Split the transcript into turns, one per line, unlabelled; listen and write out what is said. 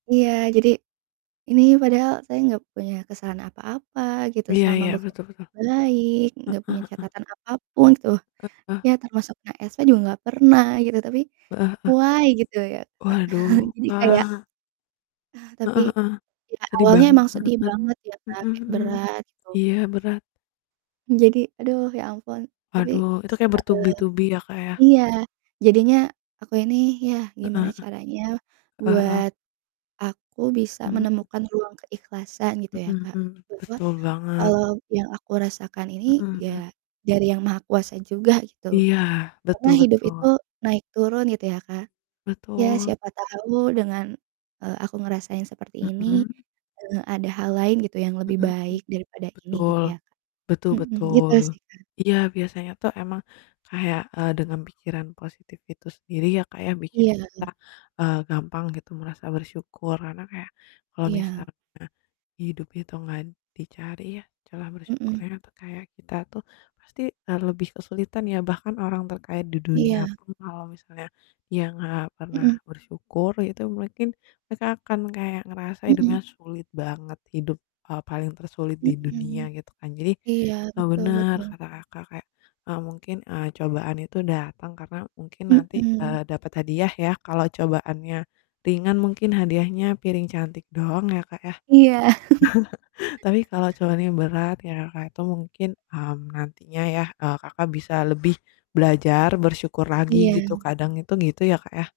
Iya, jadi ini padahal saya enggak punya kesalahan apa-apa gitu,
Iya
selama
iya,
bekerja
betul betul.
baik enggak
Heeh
punya
heeh.
catatan apapun tuh,
Heeh.
ya termasuk kena SP juga enggak pernah gitu, tapi
Heeh heeh.
why gitu ya Kak,
Waduh,
jadi kayak
Kak.
ah, tapi,
Heeh heeh.
iya
Sedih
awalnya
banget.
emang sedih banget ya Kak,
Mhm
kayak
mhm.
berat gitu.
Iya, berat.
Jadi, aduh ya ampun. Tapi
Aduh. Itu kaya
seta eee
bertubi-tubi ya Kak ya.
iya, jadinya aku ini ya
Heeh
gimana
heeh.
caranya
Heeh heeh.
buat aku bisa
Mhm
menemukan ruang keikhlasan gitu ya
Mhm
Kak,
mhm.
bahwa
Betul banget.
eee, yang aku rasakan ini
Mhm mhm.
ya dari Yang Maha Kuasa juga gitu,
Iya,
karena
betul
hidup itu
betul.
naik turun gitu ya Kak, ya
Betul.
siapa tahu dengan, eee, aku ngerasain seperti ini,
Mhm.
eee, ada hal lain gitu yang lebih
Mhm mhm.
baik daripada ini
Betul,
gitu ya, Kak.
betul
Mhm, gitu
betul.
sih Kak.
Iya biasanya tuh emang kayak, eee, dengan pikiran positif itu sendiri ya Kak ya, bikin
Iya.
kita, eee, gampang gitu merasa bersyukur, karena kayak kalau
Iya.
misalnya hidup itu gak dicari ya celah
Mhm.
bersyukurnya atau kayak kita tuh pasti, eee, lebih kesulitan ya, bahkan orang terkaya di dunia
Iya.
pun kalau misalnya dia gak pernah
Mhm.
bersyukur, itu mungkin mereka akan kayak ngerasa hidupnya
Mhm.
sulit banget. Hidup, eee, paling tersulit di dunia,
Mhm.
gitu kan. Jadi,
Iya,
eee,
betul
bener
betul.
kata Kakak kayak, eee, mungkin, eee, cobaan itu datang karena mungkin nanti,
Mhm.
eee, dapat hadiah ya, kalau cobaannya ringan mungkin hadiahnya piring cantik doang ya Kak ya.
Iya.
Tapi kalau cobaannya berat kayak Kakak itu mungkin, mmm, nantinya ya, eee, Kakak bisa lebih belajar bersyukur lagi gitu,
Iya.
kadang itu gitu ya Kak ya.